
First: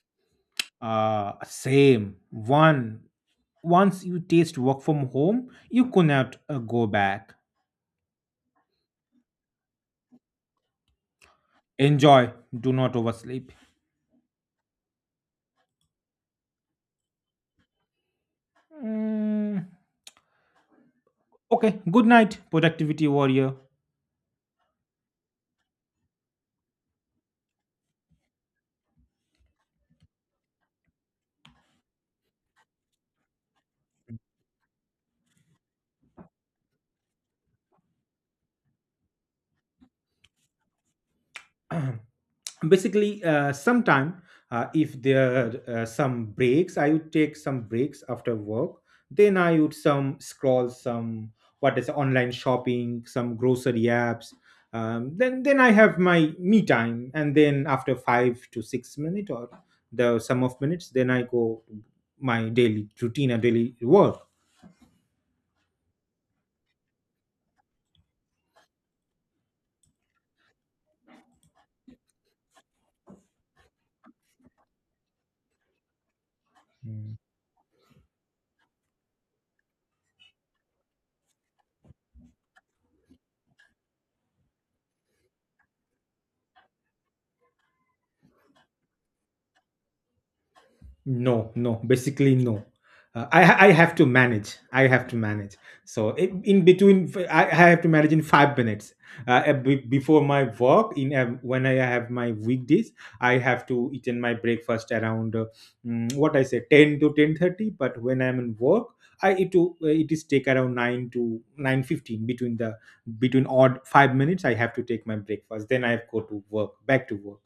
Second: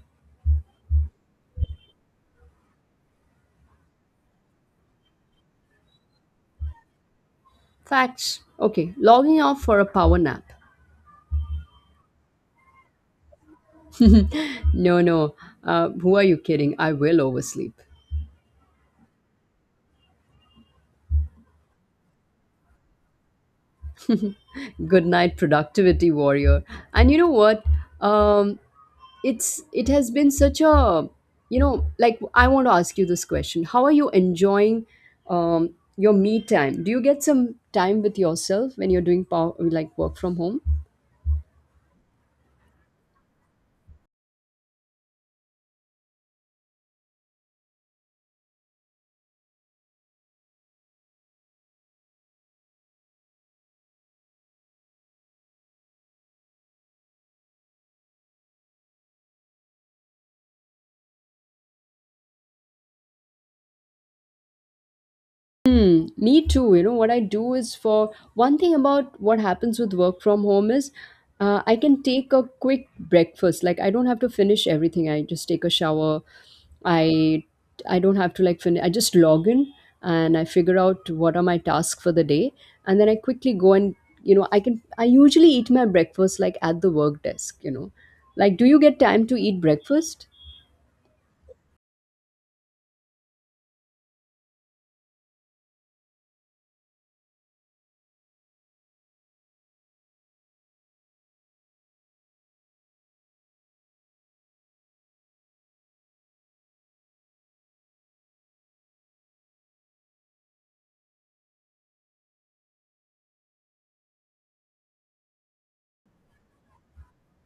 S2: Same one. Once you taste work from home, you cannot go back.
S1: Facts. Okay, logging off for a power nap.
S2: Enjoy. Do not oversleep.
S1: No, no. Who are you kidding? I will oversleep.
S2: Mm, okay. Good night, productivity warrior.
S1: Good night, productivity warrior. And you know what, um it has been such a, like, I want to ask you this question. How are you enjoying um your me time? Do you get some time with yourself when you're doing power, like work from home?
S2: Basically, sometime, if there are some breaks, I would take some breaks after work, then I would some scroll some, what is online shopping, some grocery apps, then I have my me time, and then after 5 to 6 minutes or the sum of minutes, then I go my daily routine and daily work.
S1: Hmm, me too. You know, what I do is for one thing. About what happens with work from home is, I can take a quick breakfast. Like I don't have to finish everything. I just take a shower. I I don't have to like finish. I just log in and I figure out what are my tasks for the day, and then I quickly go and, you know, I usually eat my breakfast like at the work desk. You know, like, do you get time to eat breakfast?
S2: No, Basically no. I have to manage. I have to manage. So, in between, I have to manage in 5 minutes. Before my work, in when I have my weekdays, I have to eat in my breakfast around what I say 10 to 10:30. But when I'm in work, I it to it is take around 9 to 9:15 between odd 5 minutes. I have to take my breakfast. Then I go to work, back to work.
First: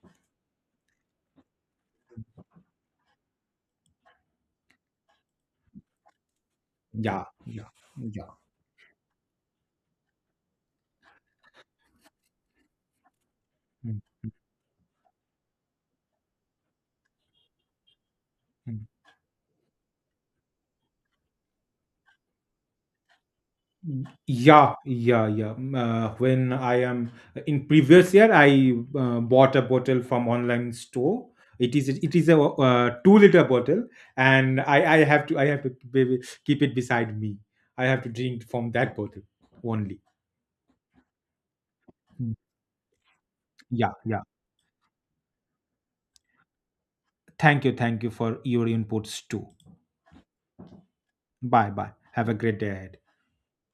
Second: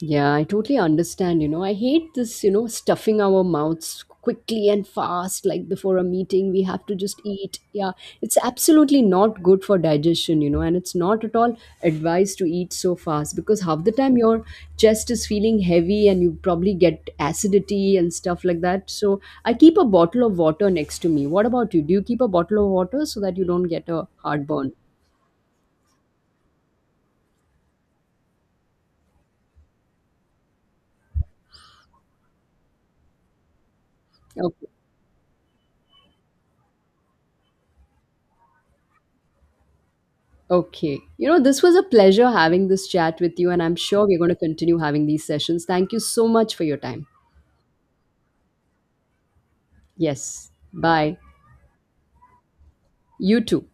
S1: Yeah, I totally understand. You know, I hate this, stuffing our mouths quickly and fast, like before a meeting, we have to just
S2: Yeah,
S1: eat.
S2: yeah,
S1: Yeah,
S2: yeah.
S1: it's absolutely not good for digestion, and it's not at all advised to eat so fast because half the
S2: Mm,
S1: time your chest is feeling heavy and you probably get acidity and stuff like
S2: mm.
S1: that. So I keep a bottle of water next to me. What about you? Do you keep a bottle of water so that you don't get a heartburn?
S2: Yeah, yeah, yeah. When I am in previous year, I bought a bottle from online store. It is a 2 liter bottle,
S1: Oh.
S2: and I have to keep it beside me. I have to drink from that bottle only.
S1: Okay. You know, this was a pleasure
S2: Mm.
S1: having this chat with you, and I'm
S2: Yeah,
S1: sure we're
S2: yeah.
S1: going to continue having these sessions. Thank you so much for your time.
S2: Thank you for your inputs too.
S1: Yes. Bye.
S2: Bye, bye. Have a great day ahead.
S1: You too.